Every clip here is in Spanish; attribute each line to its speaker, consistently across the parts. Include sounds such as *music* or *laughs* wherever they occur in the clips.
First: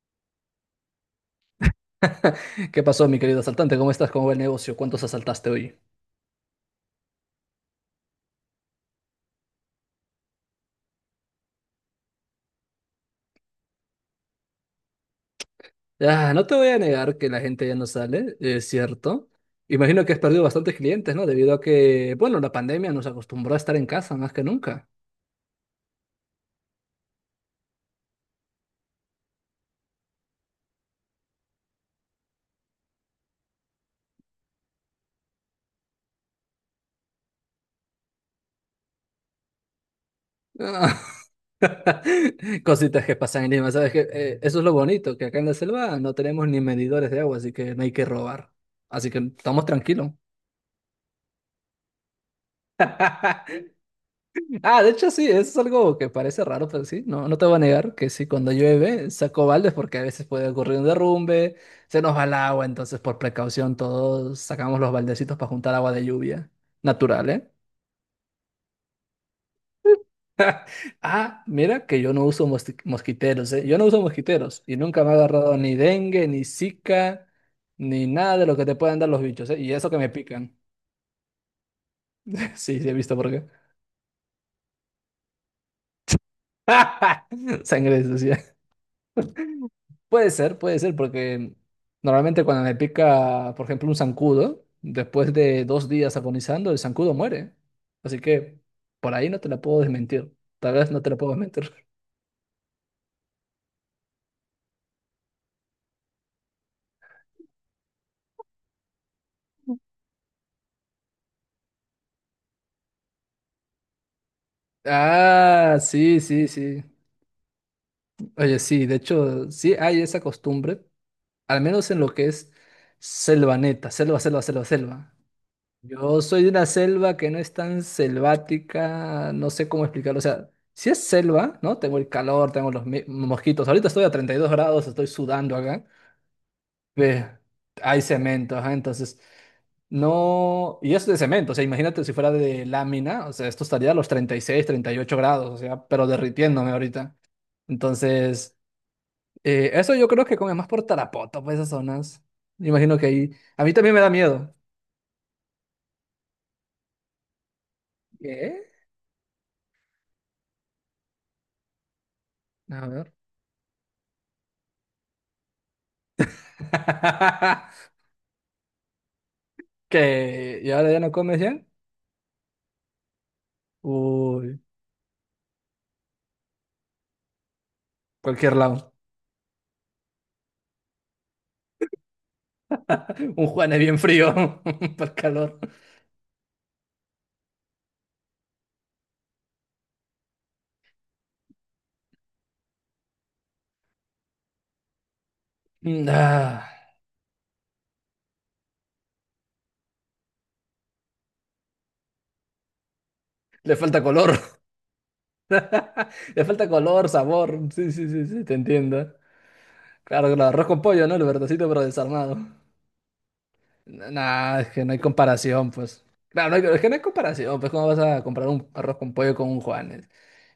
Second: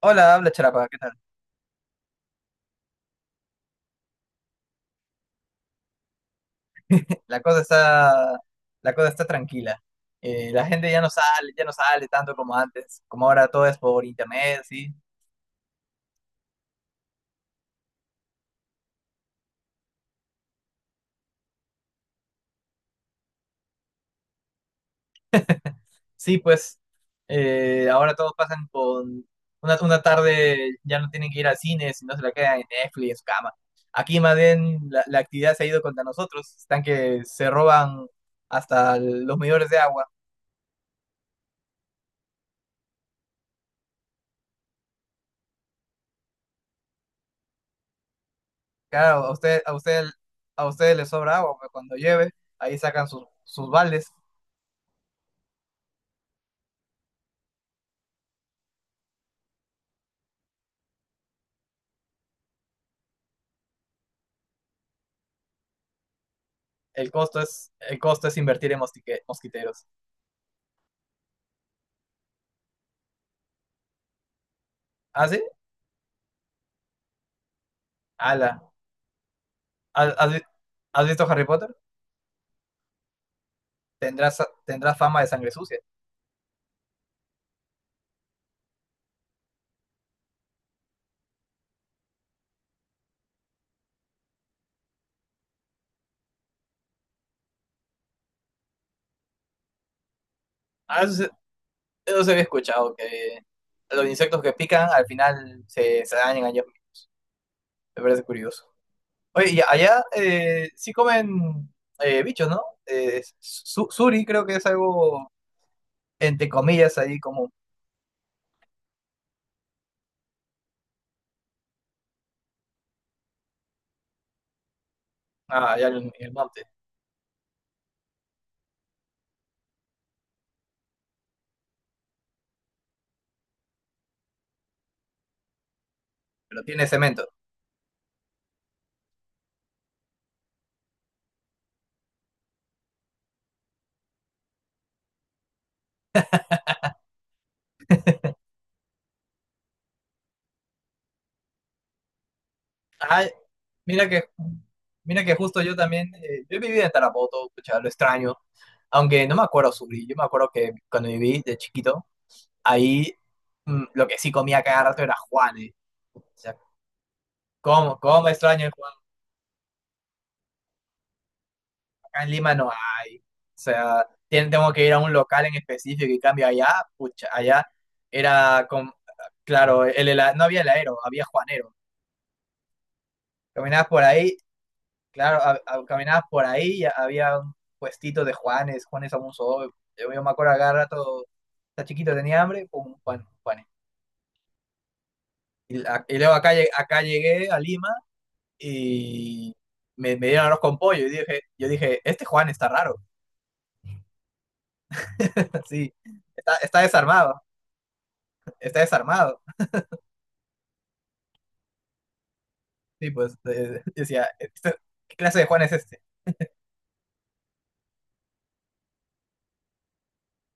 Speaker 1: Hola, habla Charapa, ¿qué tal?
Speaker 2: ¿Qué pasó, mi querido asaltante? ¿Cómo estás? ¿Cómo va el negocio? ¿Cuántos asaltaste hoy?
Speaker 1: *laughs* La cosa está, la cosa está tranquila. La gente ya no sale, tanto como antes, como ahora todo es por internet, sí.
Speaker 2: Ah, no te voy a negar que la gente ya no sale, es cierto. Imagino que has perdido bastantes clientes, ¿no? Debido a que, bueno, la pandemia nos acostumbró a estar en casa más que nunca.
Speaker 1: Sí, pues ahora todos pasan con una tarde, ya no tienen que ir al cine, sino se la quedan en Netflix, en su cama. Aquí más bien la actividad se ha ido contra nosotros, están que se roban hasta los medidores de agua.
Speaker 2: *laughs* Cositas que pasan en Lima, ¿sabes qué? Eso es lo bonito, que acá en la selva no tenemos ni medidores de agua, así que no hay que robar. Así que
Speaker 1: Claro, a usted,
Speaker 2: estamos
Speaker 1: a usted,
Speaker 2: tranquilos.
Speaker 1: a ustedes les sobra agua, pero cuando llueve, ahí sacan sus,
Speaker 2: *laughs*
Speaker 1: sus baldes.
Speaker 2: Ah, de hecho sí, es algo que parece raro, pero sí, no, no te voy a negar que sí, cuando llueve saco baldes porque a veces puede ocurrir un derrumbe, se nos va el agua, entonces por precaución todos sacamos los baldecitos para juntar agua de lluvia
Speaker 1: El
Speaker 2: natural,
Speaker 1: costo
Speaker 2: ¿eh?
Speaker 1: es, el costo es invertir en mosquiteros.
Speaker 2: Ah, mira que yo no uso mosquiteros, ¿eh? Yo no uso mosquiteros y nunca me ha
Speaker 1: ¿Ah, sí?
Speaker 2: agarrado ni dengue, ni zika, ni nada de lo que
Speaker 1: Ala.
Speaker 2: te puedan dar los bichos, ¿eh? Y eso que me
Speaker 1: ¿Has, has vi-
Speaker 2: pican.
Speaker 1: has visto Harry Potter?
Speaker 2: *laughs* Sí, sí, he visto por qué.
Speaker 1: Tendrás, tendrás fama de sangre sucia.
Speaker 2: *laughs* Sangre sucia. Puede ser, porque normalmente cuando me pica, por ejemplo, un zancudo, después de 2 días agonizando, el zancudo muere. Así que por ahí no te la puedo desmentir. Tal vez no
Speaker 1: Ah,
Speaker 2: te la puedo desmentir. *laughs*
Speaker 1: eso se había escuchado, que los insectos que pican al final se dañan allá. Me parece curioso. Oye, y allá sí comen bichos, ¿no? Suri creo que es algo,
Speaker 2: Ah, sí, sí,
Speaker 1: entre
Speaker 2: sí.
Speaker 1: comillas, ahí como...
Speaker 2: Oye, sí, de hecho, sí hay esa costumbre, al menos en lo que es selva neta, selva, selva, selva, selva.
Speaker 1: Ah, allá en
Speaker 2: Yo
Speaker 1: el
Speaker 2: soy de
Speaker 1: monte,
Speaker 2: una selva que no es tan selvática, no sé cómo explicarlo. O sea, si es selva, ¿no? Tengo el calor, tengo los mosquitos. Ahorita estoy a 32 grados, estoy sudando acá.
Speaker 1: pero tiene cemento.
Speaker 2: Ve, hay cemento, ajá, entonces no. Y es de cemento, o sea, imagínate si fuera de lámina, o sea, esto estaría a los 36, 38 grados, o sea, pero derritiéndome ahorita. Entonces, eso yo creo que come más por Tarapoto, pues esas zonas. Me imagino que
Speaker 1: Ah,
Speaker 2: ahí. A mí también me
Speaker 1: Mira
Speaker 2: da
Speaker 1: que,
Speaker 2: miedo.
Speaker 1: mira que justo yo también, yo viví en Tarapoto, pucha, lo extraño,
Speaker 2: ¿Qué?
Speaker 1: aunque no me acuerdo sufrir, yo me acuerdo que cuando viví de chiquito,
Speaker 2: A ver.
Speaker 1: ahí lo que sí comía cada rato era Juanes, o sea,
Speaker 2: *laughs*
Speaker 1: ¿cómo extraño el Juan?
Speaker 2: Que y ahora ya no comes ya.
Speaker 1: Acá en Lima no hay, o sea,
Speaker 2: Uy,
Speaker 1: tengo que ir a un local en específico y cambio allá, pucha, allá
Speaker 2: cualquier
Speaker 1: era,
Speaker 2: lado.
Speaker 1: claro, no había heladero, había Juanero,
Speaker 2: Un Juan es
Speaker 1: caminabas
Speaker 2: bien
Speaker 1: por ahí.
Speaker 2: frío *laughs* para el
Speaker 1: Claro,
Speaker 2: calor.
Speaker 1: caminabas por ahí y había un puestito de Juanes, Juanes Amunzo. Yo me acuerdo cada rato, está chiquito, tenía hambre, pum, Juan, Juanes. Y, la-
Speaker 2: Mm,
Speaker 1: y luego acá,
Speaker 2: ah,
Speaker 1: acá llegué a Lima y me dieron arroz con pollo y dije, yo dije, este Juan está raro.
Speaker 2: le falta color, *laughs*
Speaker 1: *laughs* Sí,
Speaker 2: le
Speaker 1: está,
Speaker 2: falta
Speaker 1: está
Speaker 2: color,
Speaker 1: desarmado,
Speaker 2: sabor. Sí, sí, sí, sí, te
Speaker 1: está
Speaker 2: entiendo.
Speaker 1: desarmado.
Speaker 2: Claro, claro, arroz con pollo, ¿no? El verdacito pero desarmado.
Speaker 1: Sí, pues decía,
Speaker 2: Nah, es
Speaker 1: "
Speaker 2: que no hay
Speaker 1: ¿qué clase de Juan
Speaker 2: comparación,
Speaker 1: es este?"
Speaker 2: pues. Claro, es que no hay comparación, pues, ¿cómo vas a comprar un arroz con pollo con un Juanes?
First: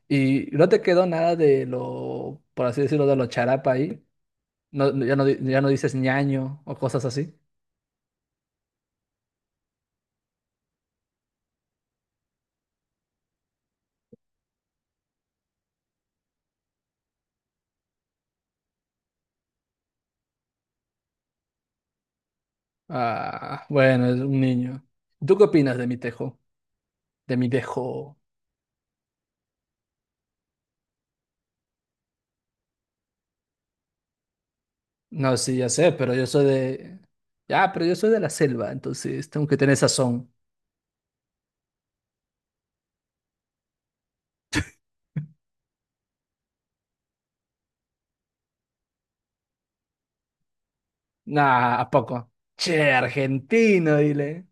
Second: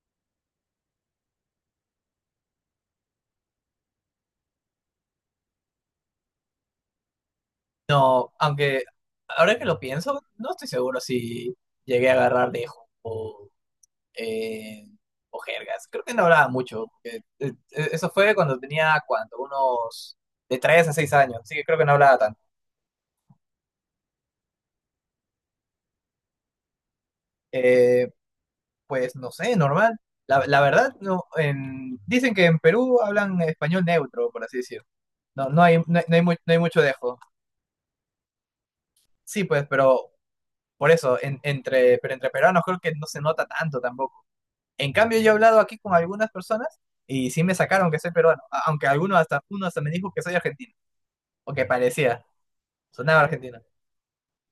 Speaker 2: Y no te quedó nada de lo, por así decirlo, de lo charapa ahí. No, ya no, ya no dices ñaño o cosas así.
Speaker 1: No, aunque ahora que lo pienso, no estoy seguro si llegué a agarrar lejos o eh, jergas. Creo que no hablaba mucho, porque, eso fue cuando tenía, ¿cuánto? Unos de 3 a 6 años. Así que creo que no hablaba tanto.
Speaker 2: Ah, bueno, es un niño. ¿Tú qué opinas de mi tejo? De mi
Speaker 1: Eh,
Speaker 2: tejo.
Speaker 1: pues no sé, normal. La verdad, no, dicen que en Perú hablan español neutro, por así decirlo.
Speaker 2: No, sí, ya sé, pero yo soy
Speaker 1: No hay mucho
Speaker 2: de.
Speaker 1: dejo.
Speaker 2: Ya, pero yo soy de la selva, entonces
Speaker 1: Sí,
Speaker 2: tengo que
Speaker 1: pues,
Speaker 2: tener
Speaker 1: pero
Speaker 2: sazón.
Speaker 1: por eso, entre peruanos creo que no se nota tanto tampoco. En cambio, yo he hablado aquí con algunas personas y sí me sacaron que soy peruano. Aunque algunos hasta, uno hasta me dijo que soy argentino, o que
Speaker 2: Nah, ¿a
Speaker 1: parecía.
Speaker 2: poco? Che,
Speaker 1: Sonaba argentina.
Speaker 2: argentino, dile.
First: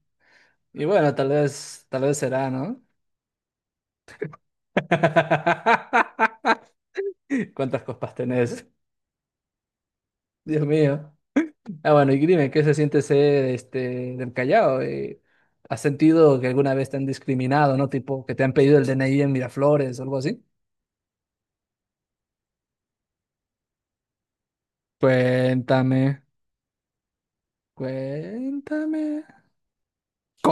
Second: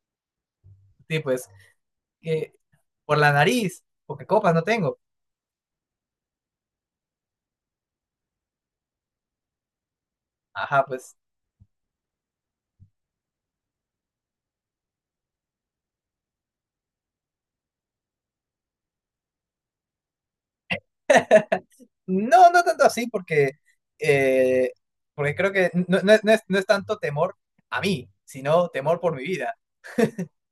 Speaker 2: Y bueno,
Speaker 1: Sí, pues,
Speaker 2: tal vez será,
Speaker 1: que
Speaker 2: ¿no?
Speaker 1: por la nariz, porque copas no tengo.
Speaker 2: *laughs* ¿Cuántas copas tenés? Dios
Speaker 1: Ajá,
Speaker 2: mío.
Speaker 1: pues,
Speaker 2: Ah, bueno, y dime, ¿qué se siente ser este del Callao? ¿Has sentido que alguna vez te han discriminado, ¿no? Tipo, que te han pedido el DNI en Miraflores o algo así?
Speaker 1: no, no tanto así, porque, eh, porque creo que
Speaker 2: Cuéntame,
Speaker 1: no es tanto temor a mí, sino temor por mi
Speaker 2: cuéntame.
Speaker 1: vida.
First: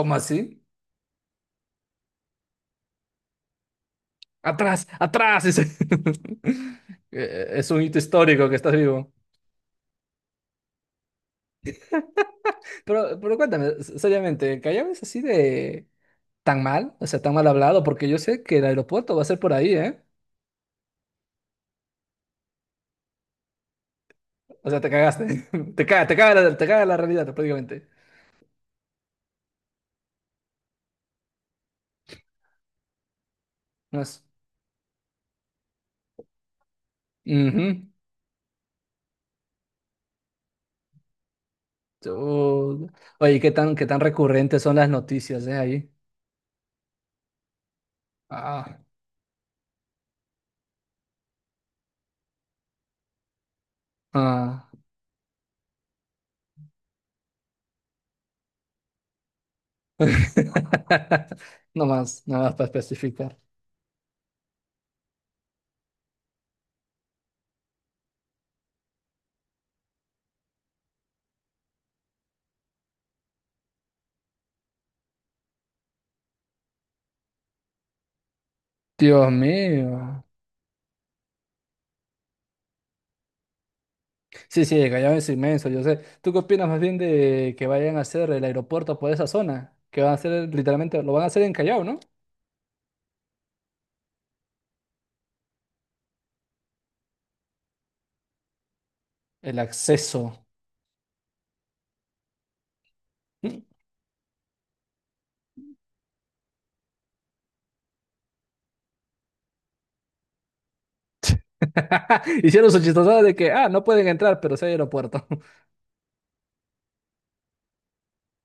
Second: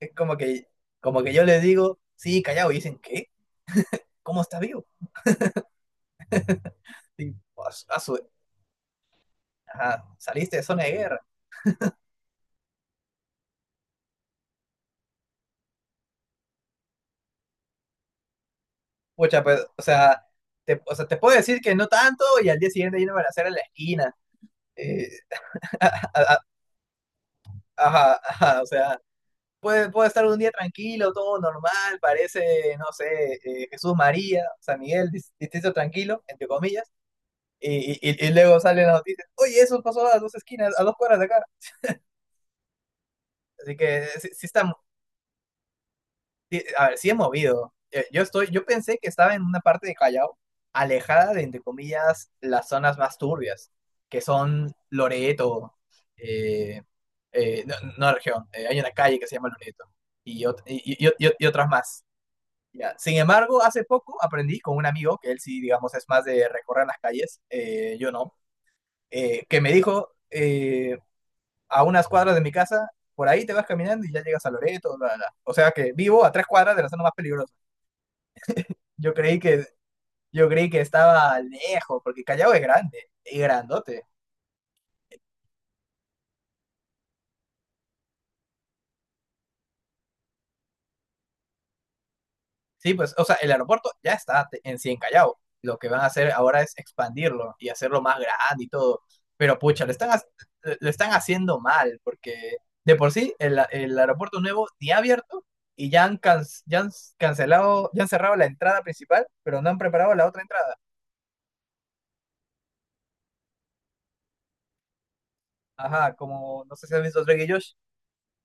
Speaker 1: Es como
Speaker 2: así?
Speaker 1: que, como que yo les digo, sí, callado, y dicen, ¿qué? ¿Cómo está vivo?
Speaker 2: Atrás, atrás, dice. *laughs*
Speaker 1: Y,
Speaker 2: Es un
Speaker 1: "As-
Speaker 2: hito
Speaker 1: asu-
Speaker 2: histórico que estás vivo.
Speaker 1: ajá, saliste de zona de guerra.
Speaker 2: Pero cuéntame, seriamente, ¿Callao es así de tan mal? O sea, tan mal hablado, porque yo sé que el aeropuerto va a ser
Speaker 1: Pucha,
Speaker 2: por
Speaker 1: pues,
Speaker 2: ahí, ¿eh?
Speaker 1: o sea, te puedo decir que no tanto, y al día siguiente yo no me la en la esquina.
Speaker 2: O sea, te
Speaker 1: Eh,
Speaker 2: cagaste. *laughs*
Speaker 1: *laughs*
Speaker 2: Te caga la realidad, prácticamente.
Speaker 1: ajá, ajá, o sea. Puede estar un día tranquilo, todo normal, parece, no sé, Jesús
Speaker 2: No es-
Speaker 1: María, San Miguel, distrito tranquilo, entre comillas,
Speaker 2: Ujú.
Speaker 1: y luego salen las noticias, oye, eso pasó a dos esquinas, a dos cuadras de acá.
Speaker 2: Tú- Oye, ¿qué tan,
Speaker 1: Así
Speaker 2: qué tan
Speaker 1: que sí,
Speaker 2: recurrentes son las noticias, ahí?
Speaker 1: sí, a ver, sí es movido. Yo
Speaker 2: Ah,
Speaker 1: pensé que estaba en una parte de Callao, alejada de, entre comillas, las zonas más turbias, que
Speaker 2: ah.
Speaker 1: son Loreto, eh, no, no región, hay una calle que se llama Loreto, y, ot- y y- y-
Speaker 2: *laughs*
Speaker 1: y otras
Speaker 2: No
Speaker 1: más.
Speaker 2: más, nada más para
Speaker 1: Ya. Sin
Speaker 2: especificar.
Speaker 1: embargo, hace poco aprendí con un amigo, que él sí, digamos, es más de recorrer las calles, yo no, que me dijo a unas cuadras de mi casa, por ahí te vas caminando y ya llegas a Loreto, bla, bla, bla". O sea que vivo a tres cuadras de la zona más peligrosa. Yo
Speaker 2: Dios
Speaker 1: creí que,
Speaker 2: mío.
Speaker 1: yo creí que estaba lejos, porque Callao es grande y grandote.
Speaker 2: Sí, sí, el Callao es inmenso, yo sé. ¿Tú qué opinas más bien de que vayan a hacer el aeropuerto por esa zona? Que van a hacer, literalmente, lo van a hacer en Callao, ¿no?
Speaker 1: Sí, pues, o sea, el aeropuerto ya está en sí en Callao. Lo que van a hacer ahora es expandirlo y hacerlo más grande y todo. Pero
Speaker 2: El
Speaker 1: pucha,
Speaker 2: acceso.
Speaker 1: lo están haciendo mal, porque de por sí el,
Speaker 2: Mm.
Speaker 1: el aeropuerto nuevo ni ha abierto y ya han, can- ya han cancelado, ya han cerrado la entrada principal, pero no han preparado la otra entrada.
Speaker 2: *laughs* Hicieron su chistosada de que, ah, no pueden entrar, pero sí hay aeropuerto. *laughs*
Speaker 1: Ajá, como no sé si has visto Drake y Josh,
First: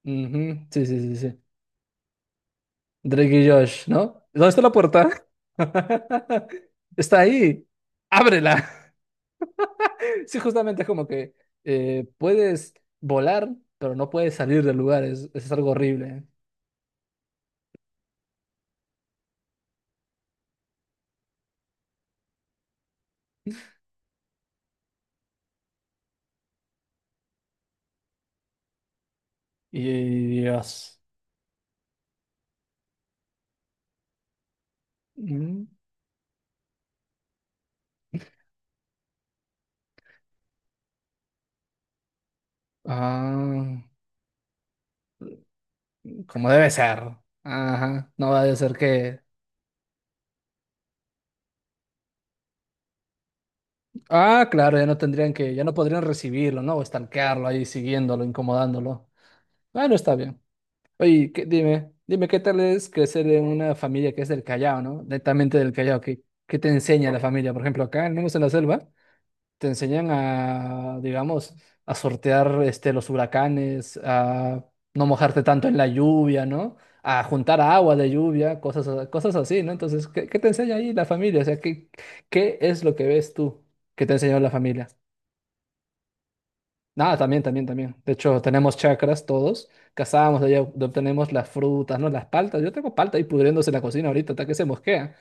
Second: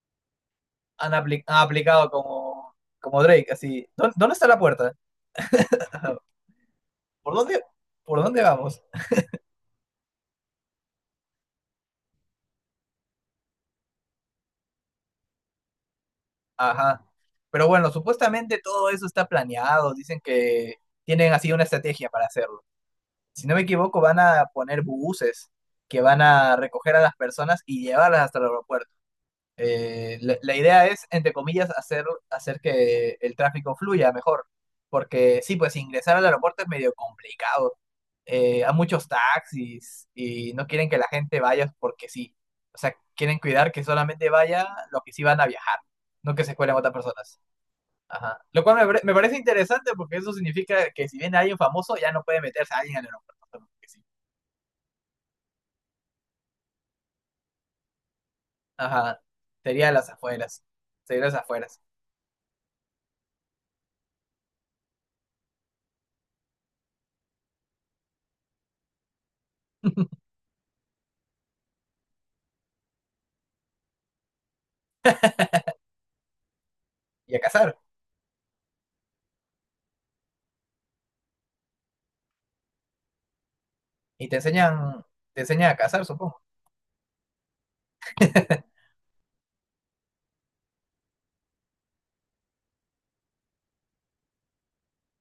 Speaker 2: Ujú, sí, sí,
Speaker 1: han,
Speaker 2: sí, sí.
Speaker 1: apli- han aplicado como, como
Speaker 2: Drake
Speaker 1: Drake,
Speaker 2: y
Speaker 1: así.
Speaker 2: Josh, ¿no?
Speaker 1: ¿Dónde está
Speaker 2: ¿Dónde
Speaker 1: la
Speaker 2: está la
Speaker 1: puerta?
Speaker 2: puerta?
Speaker 1: *laughs*
Speaker 2: *laughs* Está
Speaker 1: ¿Por dónde,
Speaker 2: ahí.
Speaker 1: por dónde vamos?
Speaker 2: Ábrela. Sí, justamente es como que puedes volar, pero no puedes salir del lugar. Es algo horrible.
Speaker 1: Ajá. Pero bueno, supuestamente todo eso está planeado. Dicen que tienen así una estrategia para hacerlo. Si no me equivoco, van a poner buses que van a recoger a las personas y llevarlas hasta el aeropuerto. Eh,
Speaker 2: Y
Speaker 1: la, la idea
Speaker 2: Dios.
Speaker 1: es, entre comillas, hacer que el tráfico fluya mejor. Porque sí,
Speaker 2: Mm,
Speaker 1: pues ingresar al aeropuerto es medio complicado. Hay muchos taxis y no quieren que la gente vaya porque sí. O sea, quieren cuidar
Speaker 2: ah,
Speaker 1: que solamente vaya los que sí van a viajar, no que
Speaker 2: como
Speaker 1: se
Speaker 2: debe
Speaker 1: cuelen otras
Speaker 2: ser.
Speaker 1: personas.
Speaker 2: Ajá. No
Speaker 1: Ajá.
Speaker 2: va a
Speaker 1: Lo
Speaker 2: ser
Speaker 1: cual me
Speaker 2: que.
Speaker 1: parece interesante porque eso significa que si viene alguien famoso, ya no puede meterse a alguien al aeropuerto porque sí.
Speaker 2: Ah, claro, ya no tendrían que, ya no podrían recibirlo, ¿no? O estanquearlo ahí, siguiéndolo, incomodándolo.
Speaker 1: Ajá. Sería
Speaker 2: Bueno,
Speaker 1: las
Speaker 2: está bien.
Speaker 1: afueras. Sería
Speaker 2: Oye,
Speaker 1: las afueras.
Speaker 2: dime, dime, ¿qué tal es crecer en una familia que es del Callao, ¿no? Netamente del Callao. ¿Qué te enseña la familia? Por ejemplo, acá, al menos en la selva, te enseñan
Speaker 1: *laughs*
Speaker 2: a, digamos, a sortear este, los huracanes, a no mojarte tanto en la lluvia, ¿no? A
Speaker 1: Y a
Speaker 2: juntar
Speaker 1: cazar.
Speaker 2: agua de lluvia, cosas, cosas así, ¿no? Entonces, ¿qué te enseña ahí la familia? O sea, ¿qué es lo que ves tú que te
Speaker 1: Y te
Speaker 2: enseñó la familia?
Speaker 1: enseñan, te enseñan a cazar, supongo.
Speaker 2: Nada, también, también, también. De hecho, tenemos chakras todos, cazamos, de ahí obtenemos las frutas, ¿no? Las paltas. Yo tengo palta ahí pudriéndose en la cocina ahorita, hasta que se mosquea.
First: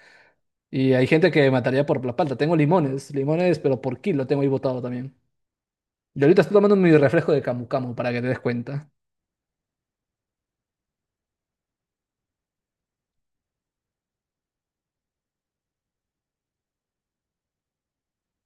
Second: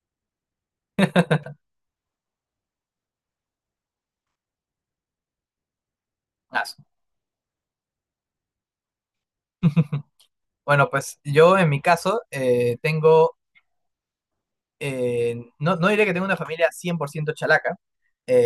Speaker 2: Y hay gente que mataría por la palta. Tengo limones, limones, pero por kilo tengo ahí botado también. Y ahorita estoy
Speaker 1: Ah,
Speaker 2: tomando mi refresco de Camu Camu para que te des cuenta.
Speaker 1: *laughs* Bueno, pues yo en mi caso no, no diré que tengo una familia 100% chalaca,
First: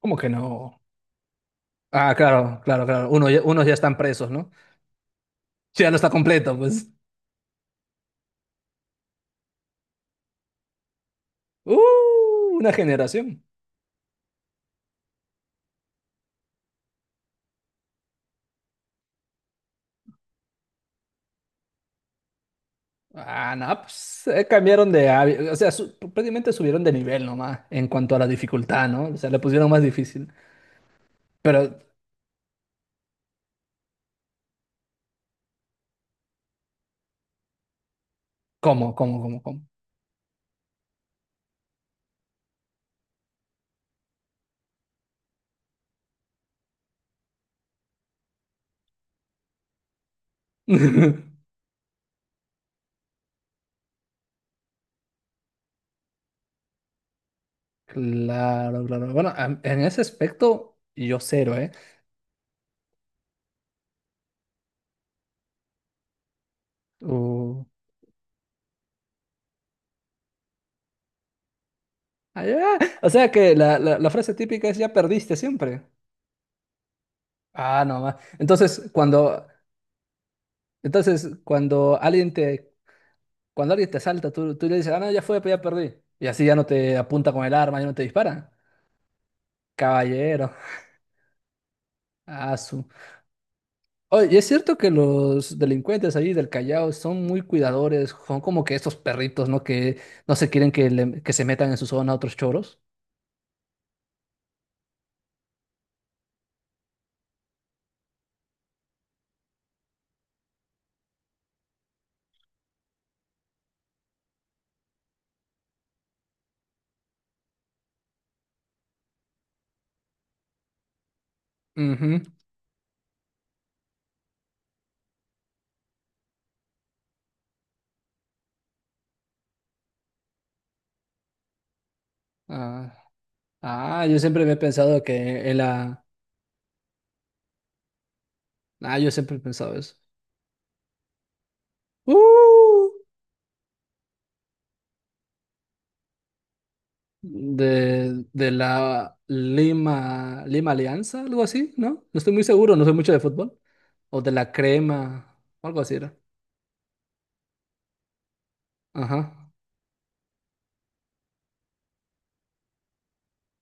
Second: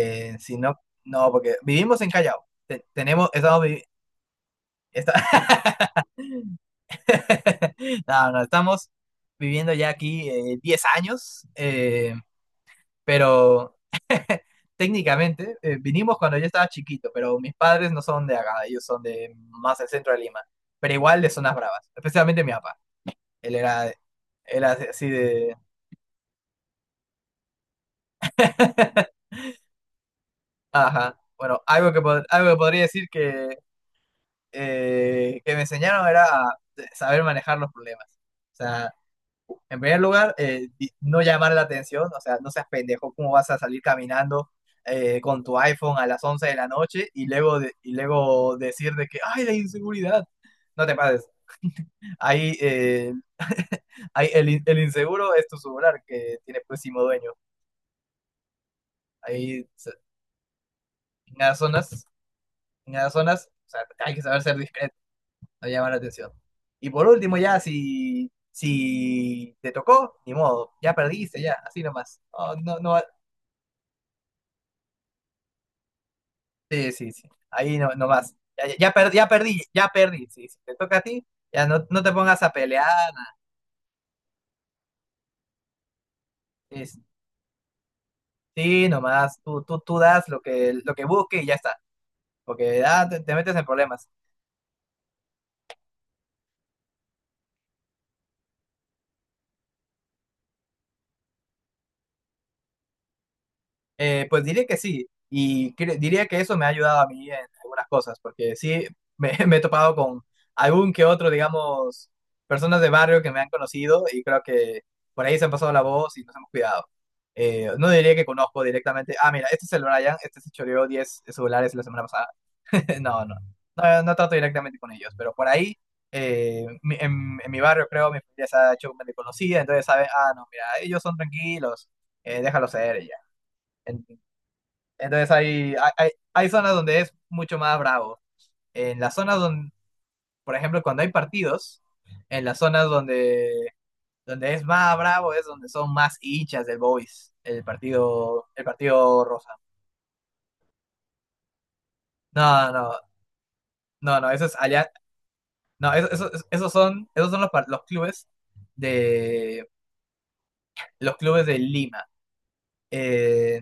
Speaker 2: ¿Cómo que
Speaker 1: sino,
Speaker 2: no?
Speaker 1: no, porque vivimos en
Speaker 2: Ah,
Speaker 1: Callao.
Speaker 2: claro, claro, claro. Uno
Speaker 1: Tenemos,
Speaker 2: ya-
Speaker 1: estamos,
Speaker 2: unos ya están presos, ¿no?
Speaker 1: está-
Speaker 2: Sí, ya no está completo, pues.
Speaker 1: *laughs* no, no, estamos viviendo ya aquí 10 años,
Speaker 2: ¡Uh! Una generación.
Speaker 1: pero *laughs* técnicamente vinimos cuando yo estaba chiquito, pero mis padres no son de acá, ellos son de más del centro de Lima, pero igual de zonas bravas, especialmente mi papá.
Speaker 2: Ah,
Speaker 1: Él
Speaker 2: no,
Speaker 1: era, de-
Speaker 2: pues
Speaker 1: Él era así
Speaker 2: O
Speaker 1: de...
Speaker 2: sea, prácticamente subieron de nivel nomás en cuanto a la dificultad, ¿no?
Speaker 1: *laughs*
Speaker 2: O sea, le pusieron más difícil.
Speaker 1: Ajá. Bueno,
Speaker 2: Pero,
Speaker 1: algo que podría decir que me enseñaron era a saber manejar los problemas. O sea,
Speaker 2: ¿cómo, cómo, cómo, cómo?
Speaker 1: en primer lugar, no llamar la atención, o sea, no seas pendejo, ¿cómo vas a salir caminando con tu iPhone a las 11 de la noche y luego, decir de que, ay, la inseguridad? No te pases.
Speaker 2: *laughs*
Speaker 1: Ahí, *laughs* ahí el inseguro es tu celular que tiene próximo dueño.
Speaker 2: Claro, claro. Bueno,
Speaker 1: Ahí,
Speaker 2: en
Speaker 1: se-
Speaker 2: ese aspecto, yo
Speaker 1: en
Speaker 2: cero,
Speaker 1: las
Speaker 2: ¿eh?
Speaker 1: zonas, o sea, hay que saber ser discreto, no llamar la atención. Y por último, ya,
Speaker 2: Uh,
Speaker 1: si te tocó, ni modo, ya perdiste, ya, así nomás.
Speaker 2: ah,
Speaker 1: No,
Speaker 2: ya.
Speaker 1: no, no.
Speaker 2: O sea que la frase típica es ya perdiste siempre.
Speaker 1: Sí, sí, sí. Ahí
Speaker 2: Ah,
Speaker 1: no,
Speaker 2: no
Speaker 1: no
Speaker 2: ma-
Speaker 1: más. Ya, ya,
Speaker 2: Entonces,
Speaker 1: ya perdí, ya
Speaker 2: cuando,
Speaker 1: perdí, ya perdí. Sí, si te toca a ti,
Speaker 2: entonces,
Speaker 1: ya no,
Speaker 2: cuando
Speaker 1: no te
Speaker 2: alguien
Speaker 1: pongas a
Speaker 2: te,
Speaker 1: pelear.
Speaker 2: cuando alguien te asalta, tú le dices, ah, no, ya fue, pues ya perdí. Y así ya no te
Speaker 1: Es-
Speaker 2: apunta con el arma, ya no te dispara.
Speaker 1: sí, nomás. Tú das
Speaker 2: Caballero.
Speaker 1: lo que busque y ya está.
Speaker 2: Ah,
Speaker 1: Porque
Speaker 2: su.
Speaker 1: te metes en problemas.
Speaker 2: Oye, es cierto que los delincuentes ahí del Callao son muy cuidadores, son como que estos perritos, ¿no? Que no se quieren que, que se metan en su zona otros choros.
Speaker 1: Pues diría que sí, y diría que eso me ha ayudado a mí en algunas cosas, porque sí me, *laughs* me he topado con algún que otro, digamos, personas de barrio que me han conocido y creo que por ahí se han pasado la voz y nos hemos cuidado. No diría que conozco directamente, ah, mira, este es el Brian, este se choreó 10 celulares la semana
Speaker 2: Ujú.
Speaker 1: pasada. *laughs* No, no, no, no trato directamente con ellos, pero por ahí, en, mi barrio creo, mi familia se ha hecho medio conocida, entonces sabe, ah, no, mira, ellos son tranquilos, déjalo ser
Speaker 2: Ah,
Speaker 1: y ya.
Speaker 2: ah, yo siempre había pensado
Speaker 1: Entonces
Speaker 2: que él
Speaker 1: hay,
Speaker 2: a-
Speaker 1: hay, hay zonas donde es mucho más bravo.
Speaker 2: Ah,
Speaker 1: En
Speaker 2: yo
Speaker 1: las
Speaker 2: siempre
Speaker 1: zonas
Speaker 2: he
Speaker 1: donde,
Speaker 2: pensado eso.
Speaker 1: por ejemplo, cuando hay partidos, en las zonas
Speaker 2: ¡Uh!
Speaker 1: donde es más bravo es donde son más hinchas del Boys, el
Speaker 2: De,
Speaker 1: partido,
Speaker 2: de
Speaker 1: el
Speaker 2: la
Speaker 1: partido rosa.
Speaker 2: Lima, Lima Alianza, algo así, ¿no? No estoy muy
Speaker 1: No,
Speaker 2: seguro, no sé
Speaker 1: no,
Speaker 2: mucho de fútbol. O
Speaker 1: no,
Speaker 2: de
Speaker 1: no, eso
Speaker 2: la
Speaker 1: es allá.
Speaker 2: Crema, o algo
Speaker 1: No,
Speaker 2: así era.
Speaker 1: esos son, los,
Speaker 2: Ajá.
Speaker 1: de los clubes de Lima. Eh,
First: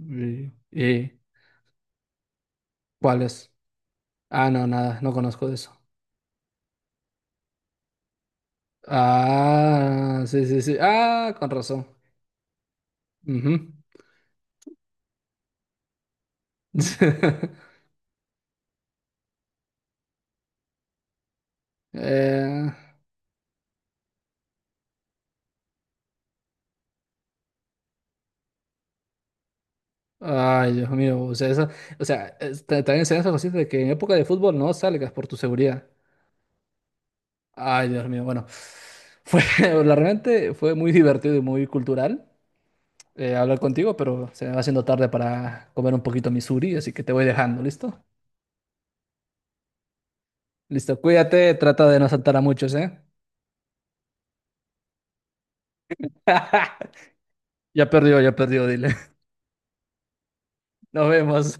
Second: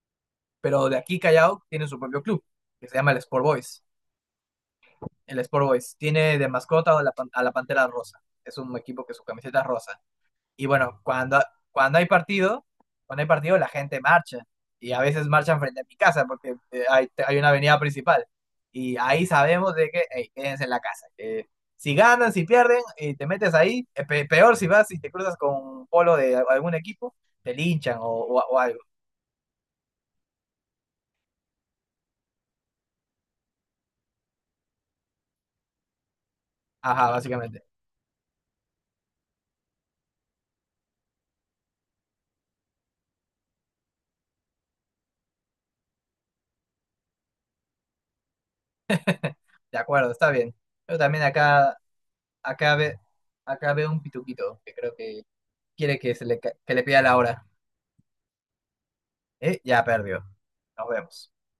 Speaker 2: ¿Y,
Speaker 1: pero de
Speaker 2: y
Speaker 1: aquí Callao tiene su propio club, que se llama el
Speaker 2: cuál
Speaker 1: Sport
Speaker 2: es?
Speaker 1: Boys.
Speaker 2: Ah, no, nada, no
Speaker 1: El
Speaker 2: conozco de
Speaker 1: Sport
Speaker 2: eso.
Speaker 1: Boys tiene de mascota a a la Pantera Rosa. Es un equipo que su camiseta es rosa.
Speaker 2: Ah, sí, sí,
Speaker 1: Y
Speaker 2: sí.
Speaker 1: bueno,
Speaker 2: Ah, con razón.
Speaker 1: cuando hay partido, cuando hay partido la
Speaker 2: Ujú.
Speaker 1: gente marcha. Y a veces marchan frente a mi casa porque hay una avenida
Speaker 2: *laughs*
Speaker 1: principal. Y ahí sabemos de que, hey, quédense en la casa, que si ganan, si
Speaker 2: Eh,
Speaker 1: pierden, y te metes ahí, peor si vas y te cruzas con un polo de algún equipo, te linchan o, o algo.
Speaker 2: Ay, Dios mío, o sea, esa, o sea, también se dan esas cositas de que en época de fútbol no salgas por tu seguridad.
Speaker 1: Ajá, básicamente.
Speaker 2: Ay, Dios mío, bueno, fue, *laughs* realmente fue muy divertido y muy cultural hablar contigo, pero se me va haciendo tarde para comer un poquito mi suri, así que te voy dejando, ¿listo?
Speaker 1: De acuerdo, está bien. Yo
Speaker 2: Listo,
Speaker 1: también
Speaker 2: cuídate,
Speaker 1: acá,
Speaker 2: trata de no saltar a muchos,
Speaker 1: ve,
Speaker 2: ¿eh?
Speaker 1: acá veo un pituquito que creo que quiere que, que le
Speaker 2: *laughs*
Speaker 1: pida la hora.
Speaker 2: Ya perdió, dile.
Speaker 1: Ya perdió. Nos
Speaker 2: *laughs* Nos
Speaker 1: vemos.
Speaker 2: vemos.